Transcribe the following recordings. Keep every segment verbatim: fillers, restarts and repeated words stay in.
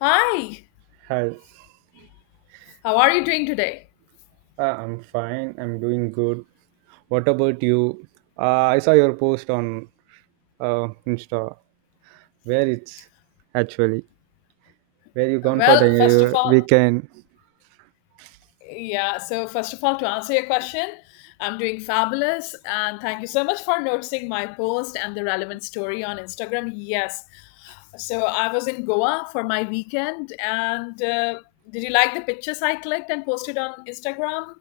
Hi, Hi, how are you doing today? uh, I'm fine. I'm doing good. What about you? Uh, I saw your post on uh, Insta. Where it's actually? Where you gone for the Well, first of uh, all, weekend? yeah, so first of all, to answer your question, I'm doing fabulous and thank you so much for noticing my post and the relevant story on Instagram. Yes, so I was in Goa for my weekend and uh, did you like the pictures I clicked and posted on Instagram?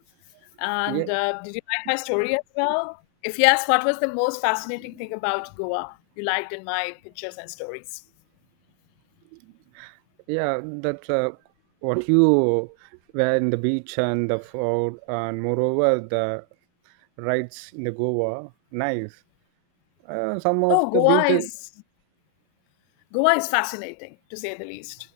Yeah, And uh, did you like my story as well? If yes, what was the most fascinating thing about Goa you liked in my pictures and stories? yeah. That's uh, what you were in the beach and the food, and moreover the rides in the Goa. Nice. Uh, some of Oh, the Goa beaches. is Goa is fascinating, to say the least.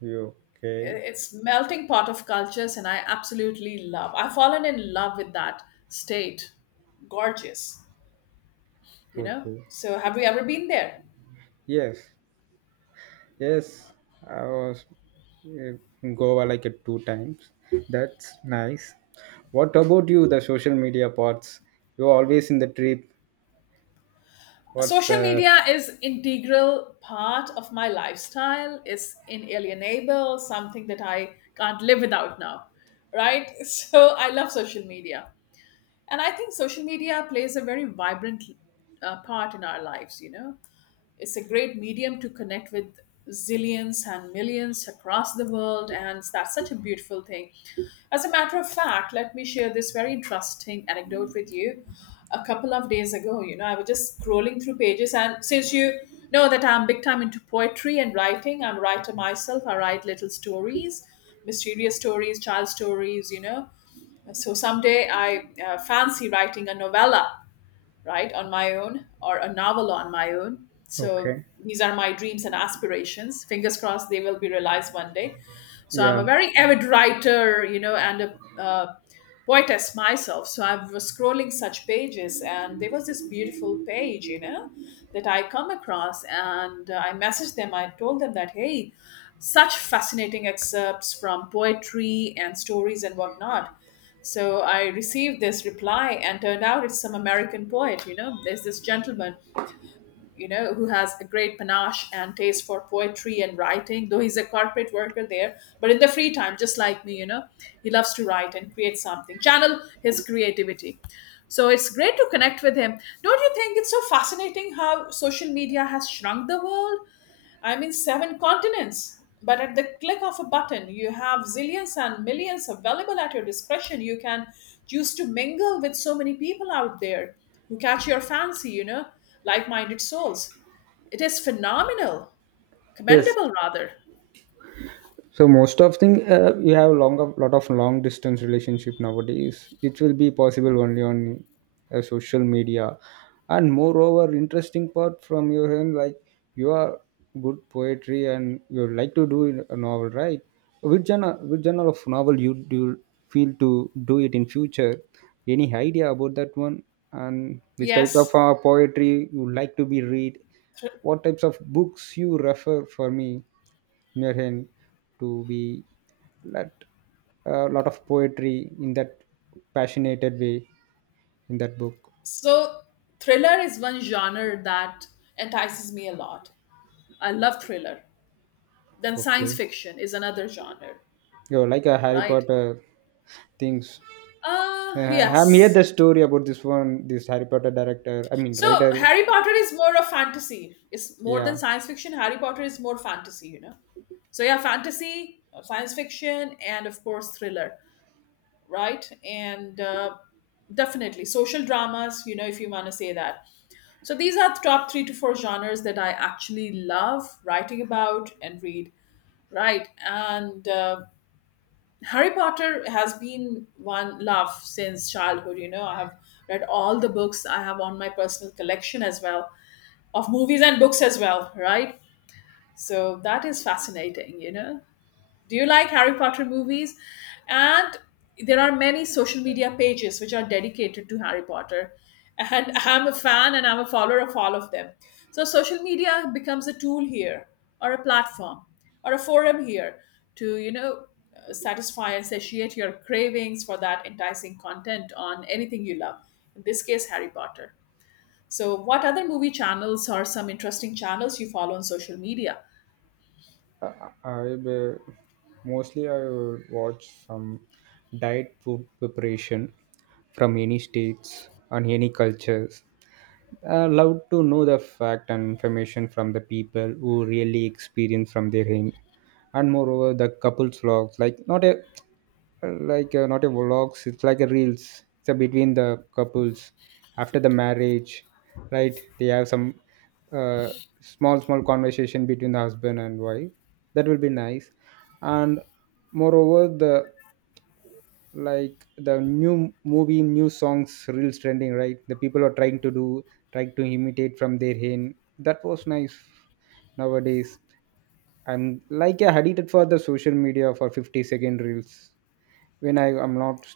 You okay? It's melting pot of cultures, and I absolutely love. I've fallen in love with that state. Gorgeous, you know. Okay. So, have you ever been there? Yes. Yes, I was uh, Goa like it two times. That's nice. What about you, the social media parts? You're always in the trip. What's Social the media is integral part of my lifestyle. It's inalienable, something that I can't live without now, right? So, I love social media, and I think social media plays a very vibrant uh, part in our lives. You know, it's a great medium to connect with zillions and millions across the world, and that's such a beautiful thing. As a matter of fact, let me share this very interesting anecdote with you. A couple of days ago, you know, I was just scrolling through pages, and since you know that I'm big time into poetry and writing, I'm a writer myself. I write little stories, mysterious stories, child stories, you know. So someday I uh, fancy writing a novella, right, on my own, or a novel on my own. So okay? these are my dreams and aspirations. Fingers crossed they will be realized one day. So I'm Yeah. a very avid writer, you know, and a uh, poetess myself. So I was scrolling such pages, and there was this beautiful page, you know, that I come across, and uh, I messaged them. I told them that, hey, such fascinating excerpts from poetry and stories and whatnot. So I received this reply, and turned out it's some American poet. You know, there's this gentleman, you know, who has a great panache and taste for poetry and writing, though he's a corporate worker there. But in the free time, just like me, you know, he loves to write and create something, channel his creativity. So it's great to connect with him. Don't you think it's so fascinating how social media has shrunk the world? I'm in seven continents. But at the click of a button, you have zillions and millions available at your discretion. You can choose to mingle with so many people out there who catch your fancy, you know, like minded souls. It is phenomenal, Yes. commendable rather. So most of thing uh, you have long of lot of long distance relationship nowadays. It will be possible only on uh, social media, and moreover, interesting part from your end like you are good poetry and you like to do in a novel, right? Which genre, which genre of novel you do you feel to do it in future? Any idea about that one? And which type of Yes. uh, poetry you like to be read? What types of books you refer for me in your hand to be lot a lot of poetry in that passionate way in that book. So, thriller is one genre that entices me a lot. I love thriller. Then, science Okay, fiction is another genre, you like a Harry right? Potter things. Uh, Uh, I'm heard yes. the story about this one, this Harry Potter director. I mean So writer. Harry Potter is more of fantasy. It's more than Yeah, science fiction. Harry Potter is more fantasy, you know. So yeah, fantasy, uh, science fiction, and of course thriller, right? And uh, definitely social dramas, you know, if you want to say that. So these are the top three to four genres that I actually love writing about and read, right? And uh, Harry Potter has been one love since childhood. You know, I have read all the books I have on my personal collection as well of movies and books as well, right? So that is fascinating, you know. Do you like Harry Potter movies? And there are many social media pages which are dedicated to Harry Potter. And I'm a fan and I'm a follower of all of them. So social media becomes a tool here or a platform or a forum here to, you know, uh, satisfy and satiate your cravings for that enticing content on anything you love. In this case, Harry Potter. So, what other movie channels or some interesting channels you follow on social media? uh, I uh, mostly I would watch some diet food preparation from any states and any cultures. I love to know the fact and information from the people who really experience from their end. And moreover, the couples vlogs, like not a like uh, not a vlogs, it's like a reels. It's a between the couples after the marriage, right? They have some uh, small small conversation between the husband and wife. That will be nice. And moreover, the like the new movie new songs reels trending right the people are trying to do trying to imitate from their hand that was nice nowadays I'm like a addicted for the social media for fifty second reels when I am not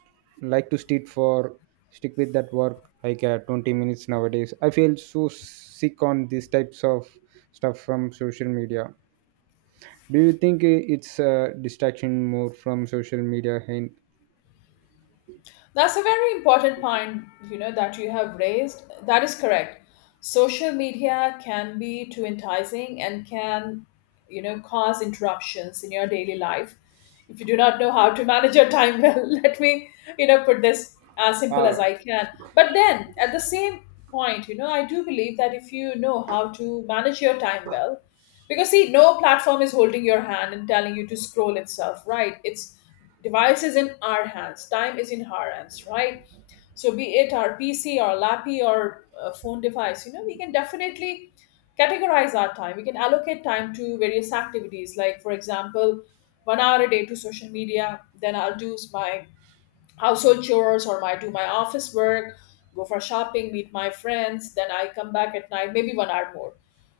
like to stick for stick with that work like uh, twenty minutes nowadays I feel so sick on these types of stuff from social media. Do you think uh, it's a distraction more from social media and That's a very important point, you know, that you have raised. That is correct. Social media can be too enticing and can, you know, cause interruptions in your daily life. If you do not know how to manage your time well, let me, you know, put this as simple as uh, I can. But then at the same point, you know, I do believe that if you know how to manage your time well, because see, no platform is holding your hand and telling you to scroll itself, right? It's device is in our hands, time is in our hands, right? So, be it our P C, our lappy, or uh, phone device, you know, we can definitely categorize our time. We can allocate time to various activities, like, for example, one hour a day to social media, then I'll do my household chores or my do my office work, go for shopping, meet my friends, then I come back at night, maybe one hour more.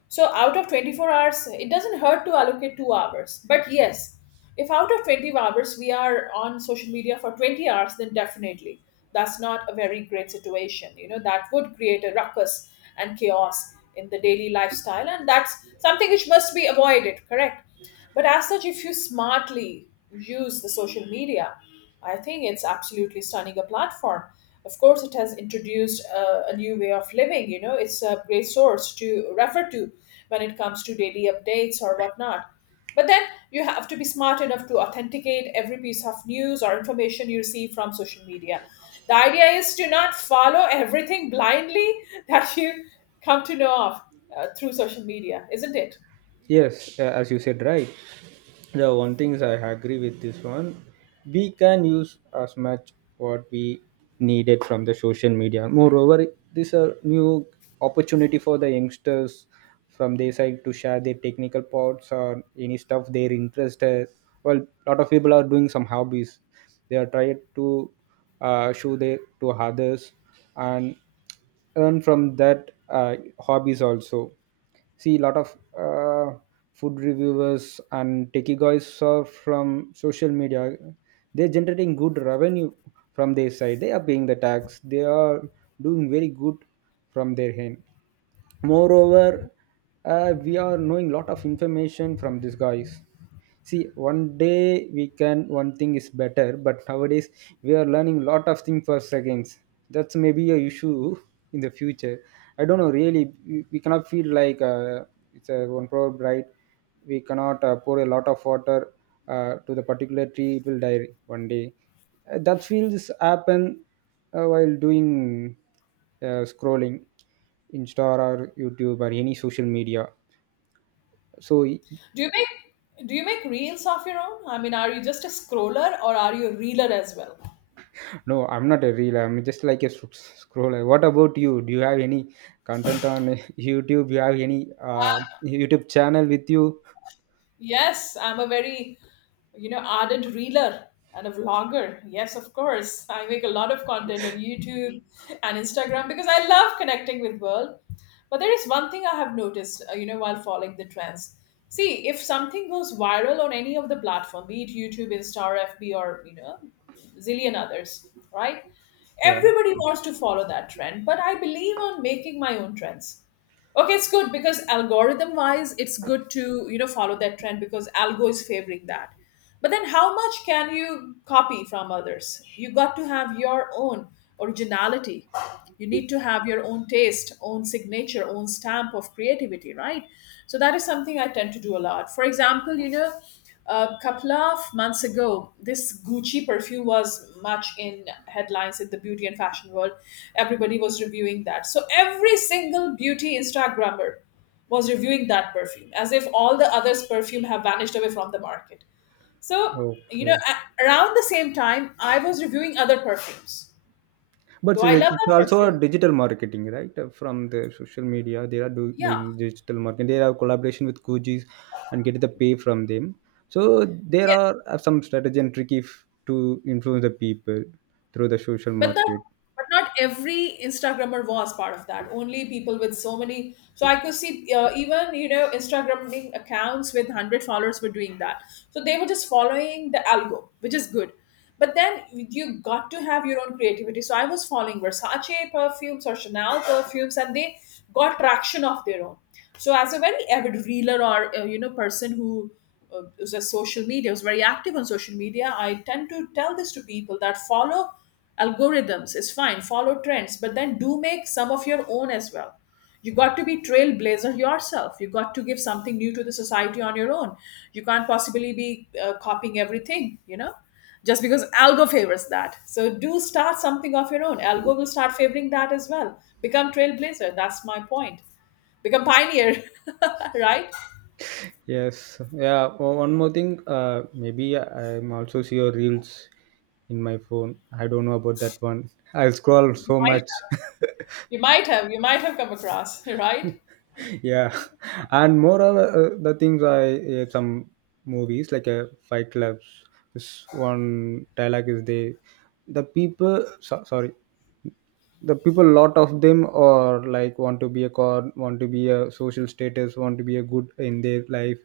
So out of twenty-four hours, it doesn't hurt to allocate two hours. But yes, if out of twenty hours we are on social media for twenty hours, then definitely that's not a very great situation. You know, that would create a ruckus and chaos in the daily lifestyle. And that's something which must be avoided, correct? But as such, if you smartly use the social media, I think it's absolutely stunning a platform. Of course, it has introduced a, a new way of living. You know, it's a great source to refer to when it comes to daily updates or whatnot. But then you have to be smart enough to authenticate every piece of news or information you receive from social media. The idea is to not follow everything blindly that you come to know of uh, through social media, isn't it? yes? Uh, as you said, right. The one things I agree with this one, we can use as much what we needed from the social media. Moreover, this a new opportunity for the youngsters from their side to share their technical parts or any stuff they're interested. Well, lot of people are doing some hobbies. They are trying to uh, show their to others and earn from that uh, hobbies also. See a lot of uh, food reviewers and techie guys are from social media. They're generating good revenue from their side. They are paying the tax. They are doing very good from their hand. Moreover, uh, we are knowing lot of information from these guys. See one day we can one thing is better but nowadays we are learning lot of things for seconds. That's maybe a issue in the future. I don't know really. We we cannot feel like uh, it's a one proverb right. We cannot uh, pour a lot of water uh, to the particular tree, it will die one day. Uh, that feels happen uh, while doing uh, scrolling insta or youtube or any social media. So y- Do you make do you make reels of your own? I mean, are you just a scroller or are you a reeler as well? no, I'm not a real, I'm just like a sc- scroller. What about you, do you have any content on youtube? You have any uh, youtube channel with you? Yes, I'm a very, you know, ardent reeler and a vlogger. Yes, of course. I make a lot of content on YouTube and Instagram because I love connecting with world. But there is one thing I have noticed, uh, you know, while following the trends. See, if something goes viral on any of the platform, be it YouTube, Insta, or F B, or you know, zillion others, right? Yeah, Everybody wants to follow that trend, but I believe on making my own trends. Okay, it's good because algorithm wise, it's good to you know follow that trend because algo is favoring that. But then, how much can you copy from others? You got to have your own originality. You need to have your own taste, own signature, own stamp of creativity, right? So that is something I tend to do a lot. For example, you know, a couple of months ago, this Gucci perfume was much in headlines in the beauty and fashion world. Everybody was reviewing that. So every single beauty Instagrammer was reviewing that perfume as if all the others' perfume have vanished away from the market. So, you know, okay, a- around the same time, I was reviewing other perfumes. but Though I it's love it's that also a perfume. digital marketing, right? Uh, from the social media they are do, doing Yeah. digital marketing. They have collaboration with Kujis and get the pay from them. So there Yeah. are uh, some strategy and trick if to influence the people through the social but not market. but not every instagrammer was part of that, only people with so many, so I could see, uh, even you know, instagramming accounts with one hundred followers were doing that. So they were just following the algo, which is good, but then you got to have your own creativity. So I was following Versace perfumes or Chanel perfumes and they got traction of their own. So as a very avid reeler or uh, you know person who uh, is a social media was very active on social media, I tend to tell this to people that follow algorithms is fine, follow trends, but then do make some of your own as well. You got to be trailblazer yourself, you got to give something new to the society on your own. You can't possibly be uh, copying everything you know, just because algo favors that. So do start something of your own, algo will start favoring that as well. Become trailblazer, that's my point. Become pioneer right. Yes, yeah. o- One more thing, uh, maybe I'm also see your reels in my phone. I don't know about that one. I scroll you so might much. have you might have you might have come across right. Yeah, and more uh, the things I uh, some movies like a Fight Clubs. This one dialogue is they the people so, sorry, the people lot of them are like want to be a car, want to be a social status, want to be a good in their life.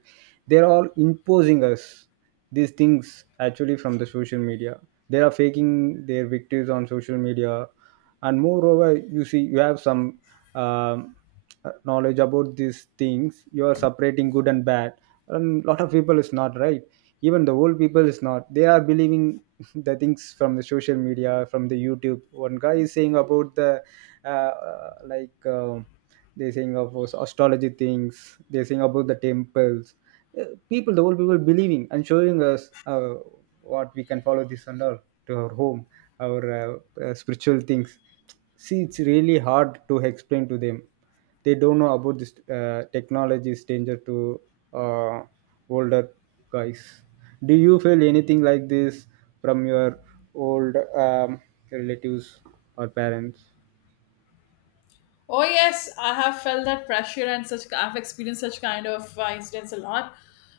They're all imposing us these things actually from the social media. They are faking their victories on social media. And moreover, you see you have some um, knowledge about these things. You are separating good and bad, and lot of people is not right. Even the old people is not, they are believing the things from the social media from the youtube. One guy is saying about the uh, uh, like um they saying about astrology things, they saying about the temples. Uh, People, the old people believing and showing us uh, what we can follow this and all to our home, our uh, uh, spiritual things. See it's really hard to explain to them. They don't know about this. Uh, technology is danger to uh, older guys. Do you feel anything like this from your old um, relatives or parents? Oh yes, I have felt that pressure and such. I've experienced such kind of uh, incidents a lot.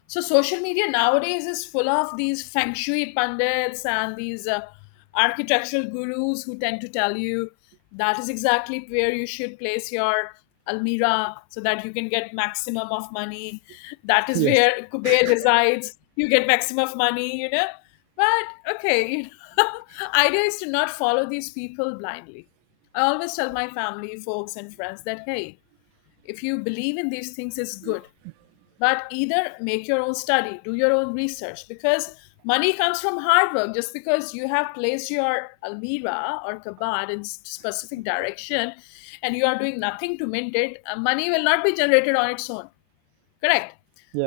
So social media nowadays is full of these feng shui pundits and these uh, architectural gurus who tend to tell you that is exactly where you should place your almirah so that you can get maximum of money. That is Yes, where Kuber resides. You get maximum of money. You know. But okay, you know, idea is to not follow these people blindly. I always tell my family, folks, and friends that hey, if you believe in these things, it's good. But either make your own study, do your own research, because money comes from hard work. Just because you have placed your almirah or kabad in s- specific direction, and you are doing nothing to mint it, uh, money will not be generated on its own. Correct.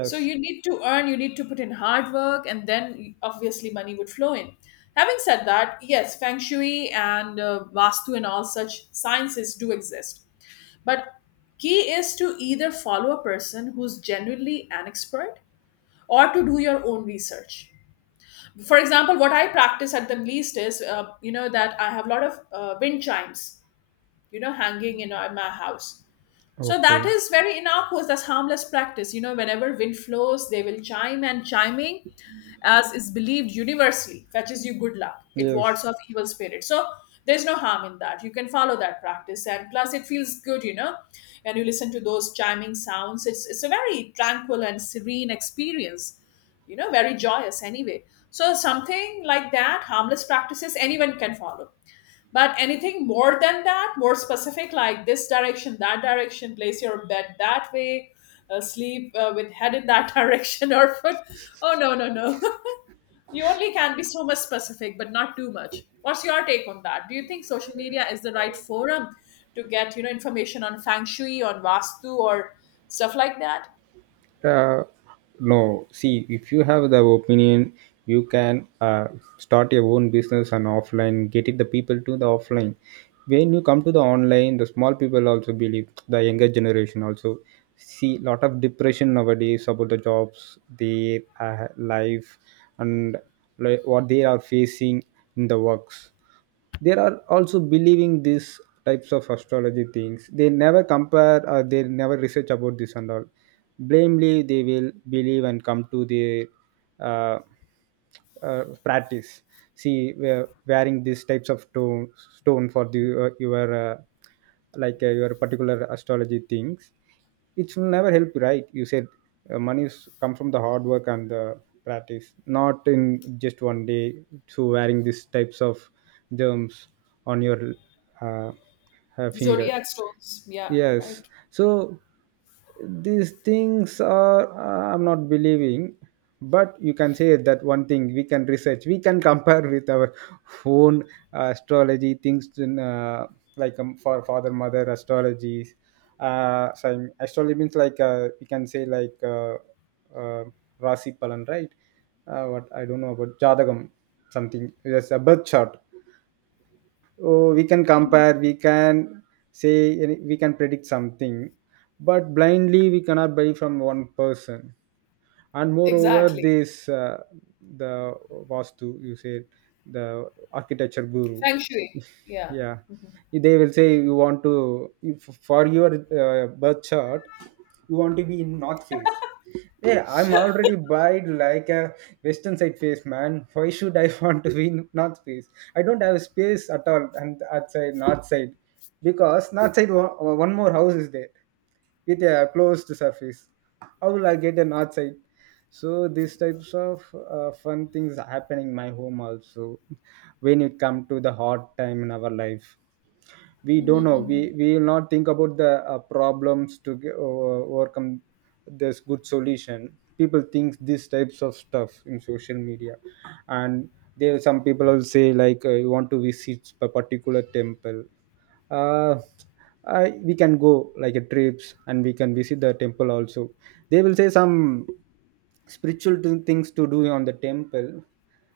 So you need to earn, you need to put in hard work, and then obviously money would flow in. Having said that, yes, feng shui and uh, vastu and all such sciences do exist. But key is to either follow a person who's genuinely an expert or to do your own research. For example, what I practice at the least is, uh, you know, that I have a lot of uh, wind chimes, you know, hanging in uh, my house. So okay. that is very innocuous. That's harmless practice. You know, whenever wind flows, they will chime, and chiming, as is believed universally, fetches you good luck. It Yes. wards off evil spirits. So there's no harm in that. You can follow that practice, and plus, it feels good. You know, when you listen to those chiming sounds, it's it's a very tranquil and serene experience. You know, very joyous anyway. So something like that, harmless practices anyone can follow, but anything more than that, more specific, like this direction, that direction, place your bed that way, uh, sleep uh, with head in that direction or foot. Oh, no, no, no. You only can be so much specific, but not too much. What's your take on that? Do you think social media is the right forum to get, you know, information on feng shui, on vastu, or stuff like that? Uh, no. See, if you have the opinion, you can uh, start your own business on offline, getting the people to the offline. When you come to the online, the small people also believe, the younger generation also see lot of depression nowadays about the jobs, their uh, life, and like, what they are facing in the works. There are also believing these types of astrology things. They never compare or they never research about this and all. Blamely they will believe and come to the uh, uh, practice. See we are wearing these types of stone, stone for the, uh, your uh, like uh, your particular astrology things. It will never help you, right? You said uh, money is, come from the hard work and the practice, not in just one day through wearing these types of germs on your uh, uh, finger. Zodiac stones. Yeah, Yes. right. So these things are uh, I'm not believing, but you can say that one thing, we can research, we can compare with our own astrology things in, uh, like um, for father mother astrologies. Uh so astrology means like uh, we can say like uh, uh, rasi palan, right? Uh, what I don't know about jadagam, something. Yes, a birth chart. Oh, we can Mhm. compare, we can say any- we can predict something, but blindly we cannot buy from one person. And moreover Exactly. this uh, the vastu you said, the architecture guru. Feng shui. Yeah. Yeah, they will say you want to, if for your uh, birth chart you want to be in north face. Yeah, I'm already buyed like a western side face, man. Why should I want to be in north face? I don't have space at all and outside north side, because north side one, one more house is there with a closed surface. How will I get an outside? So these types of uh, fun things happening in my home also. When it come to the hard time in our life, we Mhm, don't know. mhm, We we will not think about the uh, problems to g- o- overcome this good solution. People think these types of stuff in social media. And there some people will say like uh, you want to visit a particular temple. uh, I, we can go like a trips and we can visit the temple also. They will say some spiritual to- things to do on the temple.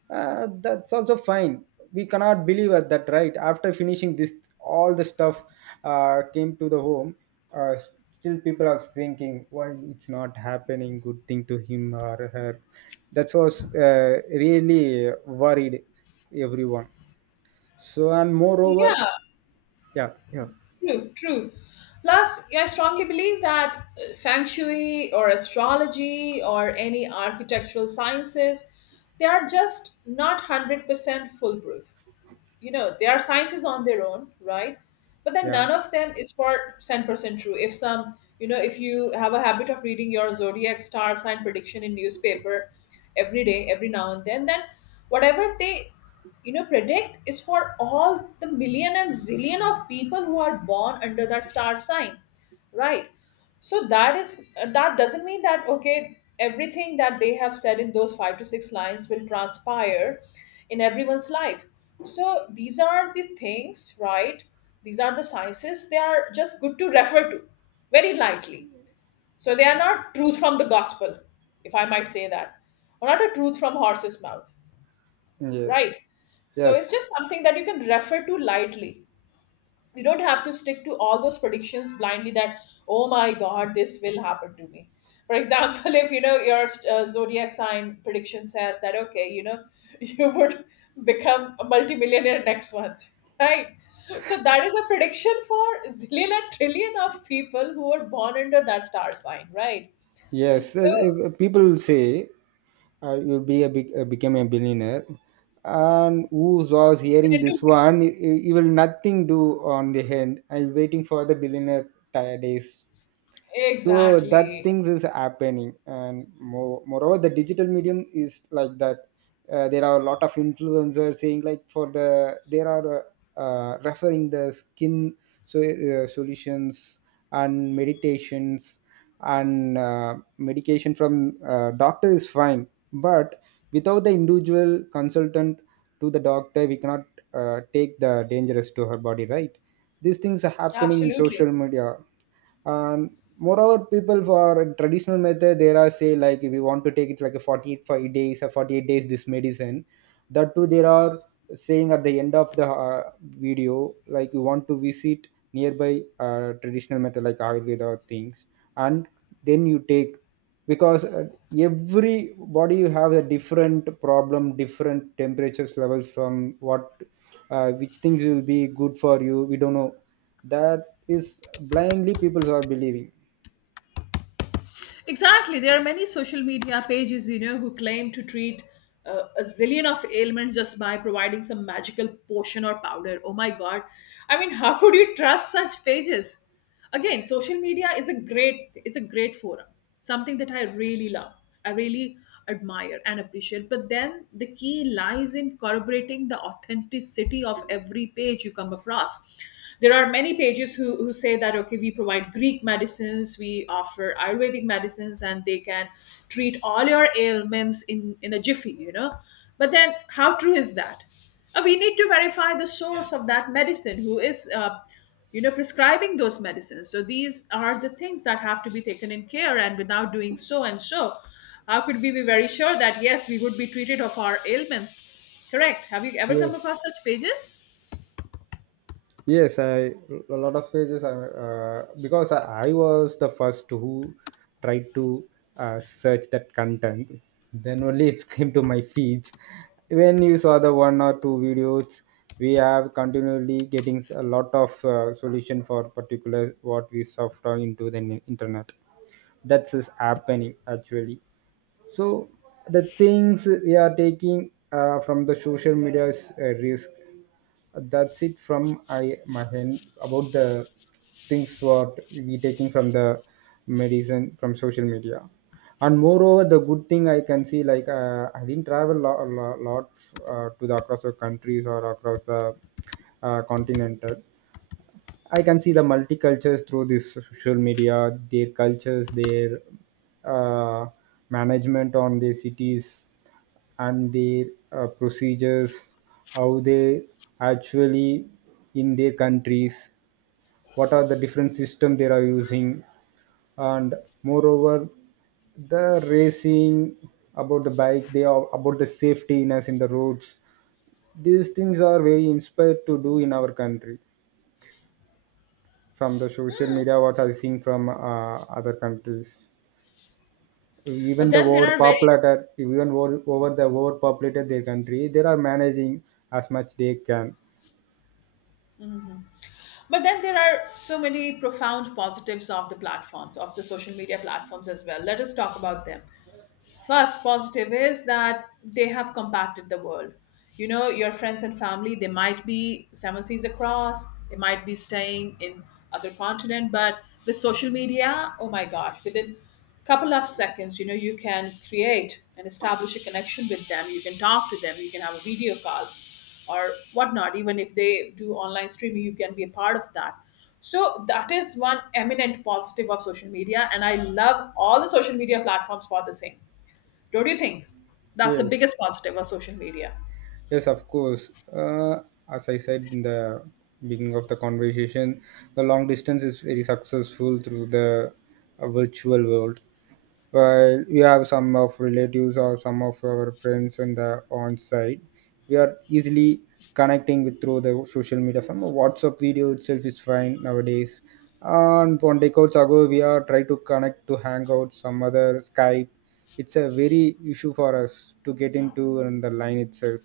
uh, That's also fine. We cannot believe at that right after finishing this all the stuff uh, came to the home. uh, Still people are thinking why it's not happening good thing to him or her. That was uh, really worried everyone. So and mhm. moreover, Yeah, yeah, yeah, true, true. Plus, I strongly believe that uh, feng shui or astrology or any architectural sciences, they are just not one hundred percent foolproof. You know they are sciences on their own, right? But then yeah, none of them is for one hundred percent true. If some you know if you have a habit of reading your zodiac star sign prediction in newspaper every day, every now and then then whatever they you know predict is for all the million and zillion of people who are born under that star sign, right? So that is uh, that doesn't mean that, okay, everything that they have said in those five to six lines will transpire in everyone's life. So these are the things, right? These are the sciences. They are just good to refer to very lightly. So they are not truth from the gospel, if I might say that, or not a truth from horse's mouth, yes, right? So it's yes. just something that you can refer to lightly. You don't have to stick to all those predictions blindly, that oh my god, this will happen to me. For example, if you know your uh, zodiac sign prediction says that, okay, you know you would become a multimillionaire next month, right? So that is a prediction for zillion and trillion of people who were born under that star sign, right? Yes, uh, So uh, people say uh, you'll be a big, uh, become a billionaire, and who was hearing within two this one, weeks he, he will nothing do on the hand. I'm waiting for the billionaire ti- days. So that Exactly. things is happening and more, moreover the digital medium is like that. Uh, there are a lot of influencers saying like for the there are uh, uh, referring the skin, so uh, solutions and meditations, and uh, medication from uh, doctor is fine, but without the individual consultant to the doctor we cannot uh, take the dangerous to her body, right? These things are happening in Absolutely. social media. And moreover people for traditional method there are say like if you want to take it like a forty-eight five days or forty-eight days this medicine. That too there are saying at the end of the uh, video like you want to visit nearby uh, traditional method like ayurveda things, and then you take. Because uh, every body you have a different problem, different temperatures levels. From what uh, which things will be good for you, we don't know. That is blindly people are believing. Exactly. There are many social media pages, you know, who claim to treat uh, a zillion of ailments just by providing some magical potion or powder. Oh my God. I mean, how could you trust such pages? Again, social media is a great, is a great forum, something that I really love. I really admire and appreciate. But then the key lies in corroborating the authenticity of every page you come across. There are many pages who, who say that, okay, we provide Greek medicines, we offer Ayurvedic medicines, and they can treat all your ailments in, in a jiffy, you know. But then, how true is that? Uh, we need to verify the source of that medicine, who is uh, you know prescribing those medicines. So these are the things that have to be taken in care, and without doing so and so, how could we be very sure that yes, we would be treated of our ailments? Correct. Have you ever come Yes, across such pages? yes. I a lot of pages. I uh, because I, I was the first who tried to uh, search that content. Then only it came to my feeds. When you saw the one or two videos, we have continually getting a lot of uh, solution for particular what we software into the internet. That's is happening actually. So the things we are taking uh, from the social media is a risk. That's it from I, my end about the things what we taking from the medicine from social media. And moreover the good thing I can see like uh, I didn't travel a lot, lot, uh, to the across the countries or across the uh, continental. I can see the multicultures through this social media, their cultures, their uh, management on their cities, and their uh, procedures, how they actually in their countries, what are the different system they are using, and moreover, the racing about the bike, they are about the safetyness in the roads. These things are very inspired to do in our country. From the social media, what are you seeing from uh, other countries? Even but the then there are very overpopulated, even over, over the overpopulated their country they are managing as much they can. but then there are so many profound positives of the platforms of the social media platforms as well. Let us talk about them. First, positive is that they have compacted the world. You know, your friends and family, they might be seven seas across, they might be staying in other continent, but with social media, oh my God, within couple of seconds, you know, you can create and establish a connection with them. You can talk to them. You can have a video call or whatnot. Even if they do online streaming, you can be a part of that. So that is one eminent positive of social media. And I love all the social media platforms for the same. Don't you think? That's the Yes, biggest positive of social media. yes, of course. Uh, as I said in the beginning of the conversation, the long distance is very successful through the uh, virtual world. While we have some of relatives or some of our friends on the on site, we are easily connecting with through the social media. Some WhatsApp video itself is fine nowadays. And on decades ago we are trying to connect to Hangout, some other Skype. It's a very issue for us to get into in the line itself.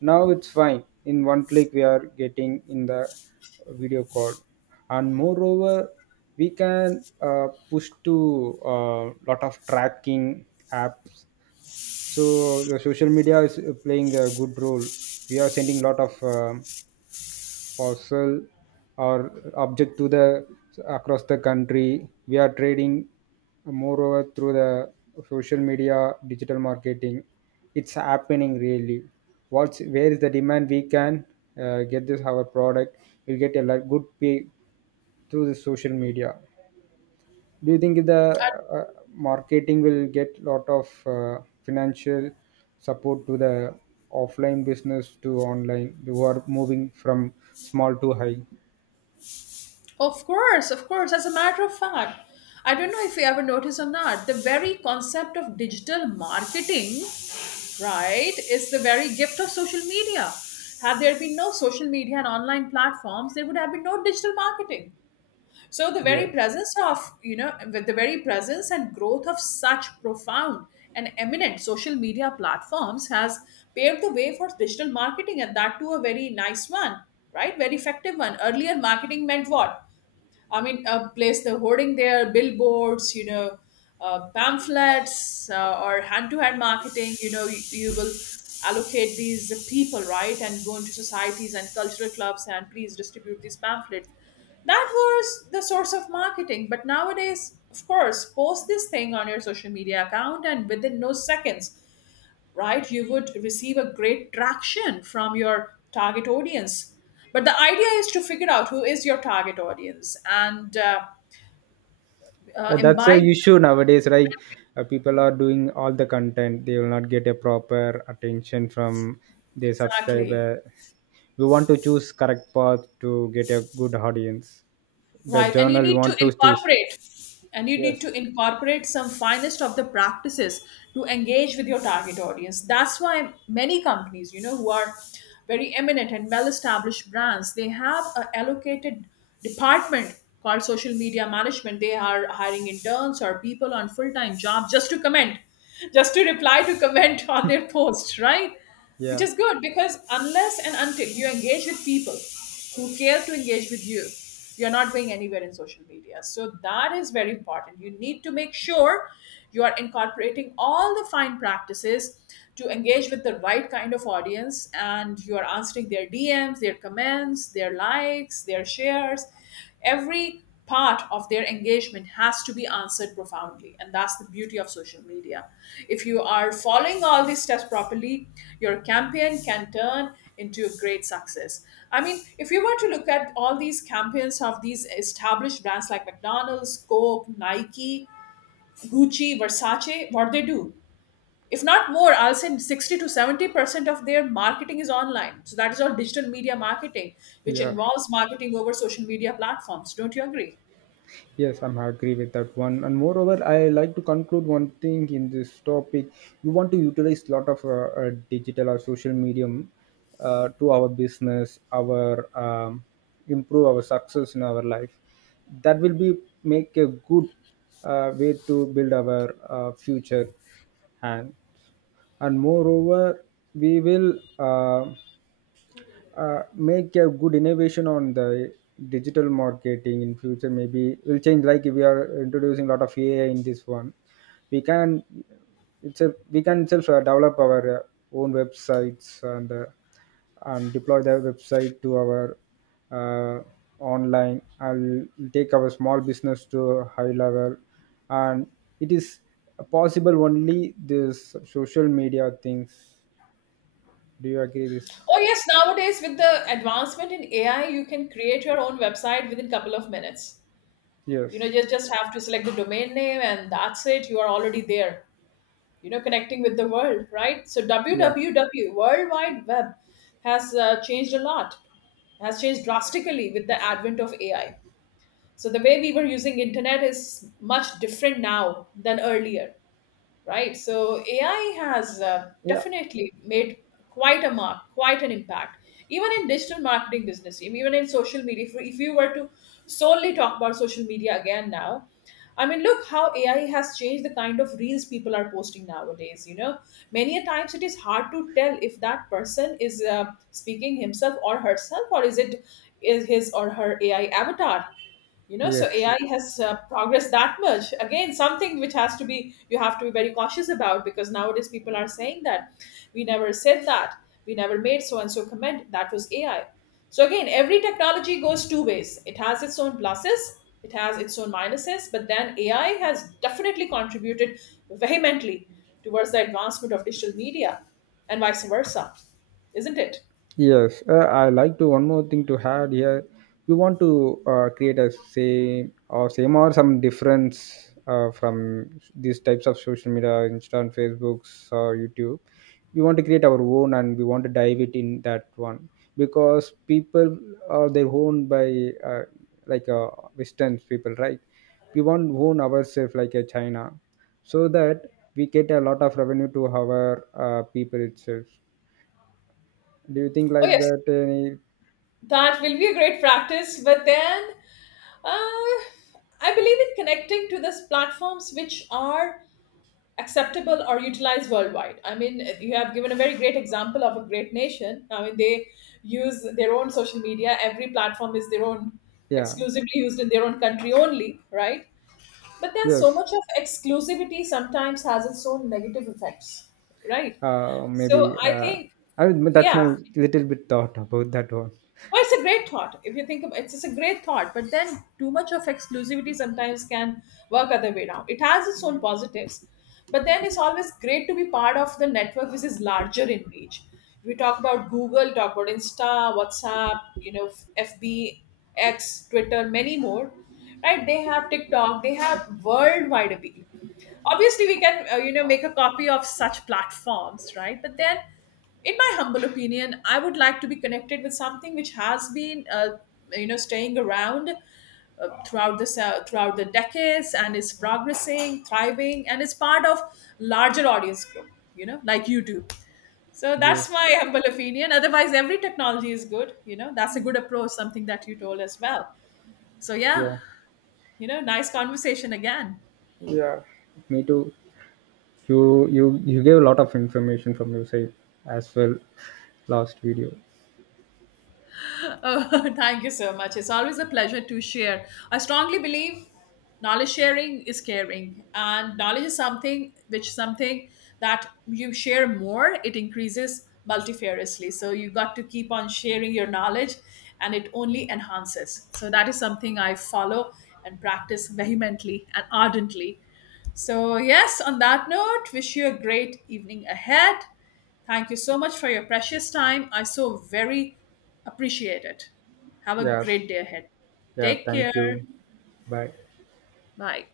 Now it's fine, in one click we are getting in the video call. And moreover we can uh, push to a lot of tracking apps. So the social media is uh, playing a good role. We are sending lot of um parcel or object to the across the country. We are trading, moreover through the social media digital marketing. It's happening really. What's where is the demand, we can uh, get this our product. We'll get a lot good pay through the social media. Do you think the uh, marketing will get lot of uh, financial support to the offline business to online, who are moving from small to high? Of course, of course. As a matter of fact, I don't know if you ever noticed or not, the very concept of digital marketing, right, is the very gift of social media. Had there been no social media and online platforms, there would have been no digital marketing. So the very Yes. presence of you know with the very presence and growth of such profound and eminent social media platforms has paved the way for digital marketing, and that too a very nice one, right? Very effective one. Earlier marketing meant what? I mean, uh, place the hoarding there, billboards, you know, uh, pamphlets, uh, or hand-to-hand marketing. You know, you, you will allocate these people, right, and go into societies and cultural clubs and please distribute these pamphlets. That was the source of marketing, but nowadays, of course, post this thing on your social media account, and within no seconds, right, you would receive a great traction from your target audience. But the idea is to figure out who is your target audience and uh, uh, Uh, that's a imbibe them. issue nowadays, right? Uh, people are doing all the content, they will not get a proper attention from their Exactly. subscriber. We want to choose correct path to get a good audience. The Right, and you journal we need to want to choose. incorporate, and you need to Yes. incorporate some finest of the practices to engage with your target audience. That's why many companies, you know, who are very eminent and well-established brands, they have a allocated department called social media management. They are hiring interns or people on full-time jobs just to comment, just to reply to comment on their post, right? Which Yeah. is good, because unless and until you engage with people who care to engage with you you're not going anywhere in social media. So that is very important. You need to make sure you are incorporating all the fine practices to engage with the right kind of audience, and you are answering their D Ms, their comments, their likes, their shares. Every part of their engagement has to be answered profoundly. And that's the beauty of social media. If you are following all these steps properly, your campaign can turn into a great success. I mean, if you were to look at all these campaigns of these established brands like McDonald's, Coke, Nike, Gucci, Versace, what they do, if not more, I'll say sixty to seventy percent of their marketing is online. So that is all digital media marketing, which Yeah. involves marketing over social media platforms. Don't you agree? Yes, I'm agree with that one. And moreover, I like to conclude one thing in this topic. We want to utilize lot of uh, uh, digital or social medium uh, to our business, our um, improve our success in our life. That will be make a good uh, way to build our uh, future, and and moreover, we will. Uh, uh, make a good innovation on the digital marketing in future, maybe will change like if we are introducing a lot of AI in this one. we can itself we can itself uh, develop our uh, own websites, and uh, and deploy the website to our uh, online. I'll take our small business to a high level. And it is possible only this social media things. Do you agree this? Oh yes, nowadays with the advancement in A I, you can create your own website within couple of minutes. Yes. You know, just just have to select the domain name, and that's it. You are already there. You know, connecting with the world, right? So Yeah. w w w World Wide Web has uh, changed a lot. Has changed drastically with the advent of A I. So the way we were using internet is much different now than earlier, right? So A I has uh, Yeah. definitely made quite a mark, quite an impact, even in digital marketing business, even in social media. If, if you were to solely talk about social media again now, I mean, look how A I has changed the kind of reels people are posting nowadays. You know, many a times it is hard to tell if that person is uh, speaking himself or herself, or is it is his or her A I avatar. you know so Yes. A I has uh, progressed that much. Again, something which has to be you have to be very cautious about, because nowadays people are saying that we never said that, we never made so and so comment, that was A I. So again, every technology goes two ways. It has its own pluses, it has its own minuses, but then A I has definitely contributed vehemently towards the advancement of digital media, and vice versa. Isn't it? Yes. Uh, I like to one more thing to add here. You want to uh, create a same or same or some difference uh, from these types of social media, Insta and Facebooks or YouTube. We want to create our own and we want to dive it in that one, because people are their own by uh, like uh, Western people, right? We want own ourselves like a China, so that we get a lot of revenue to our uh, people itself. Do you think Oh like yes, that any? that will be a great practice, but then Uh, I believe in connecting to these platforms which are acceptable or utilized worldwide. I mean, you have given a very great example of a great nation. I mean, they use their own social media. Every platform is their own, Yeah. exclusively used in their own country only, right? But then so Yes. much of exclusivity sometimes has its own negative effects, right? uh maybe So I uh think. I mean, that's my Yeah. little bit thought about that one. Well, it's a great thought. If you think about it's, it's a great thought, but then too much of exclusivity sometimes can work other way around. It has its own positives, but then it's always great to be part of the network which is larger in reach. If we talk about Google, talk about Insta, WhatsApp, you know, F B, X, Twitter, many more, right? They have TikTok, they have worldwide appeal. Obviously we can uh, you know make a copy of such platforms, right? But then in my humble opinion, I would like to be connected with something which has been uh, you know staying around uh, throughout the se- throughout the decades and is progressing, thriving, and is part of larger audience group, you know like YouTube. So Yes. that's my humble opinion. Otherwise, every technology is good, you know that's a good approach, something that you told as well. So yeah. Yeah. You know nice conversation again. Me too. You you you gave a lot of information from your side as well. Last video. Oh, thank you so much. It's always a pleasure to share. I strongly believe knowledge sharing is caring, and knowledge is something which something that you share more, it increases multifariously. So you got to keep on sharing your knowledge, and it only enhances. So that is something I follow and practice vehemently and ardently. So, yes, on that note, wish you a great evening ahead. Thank you so much for your precious time. I so very appreciate it. Have a Yeah. great day ahead. Yeah, Take thank care. you. Bye. Bye.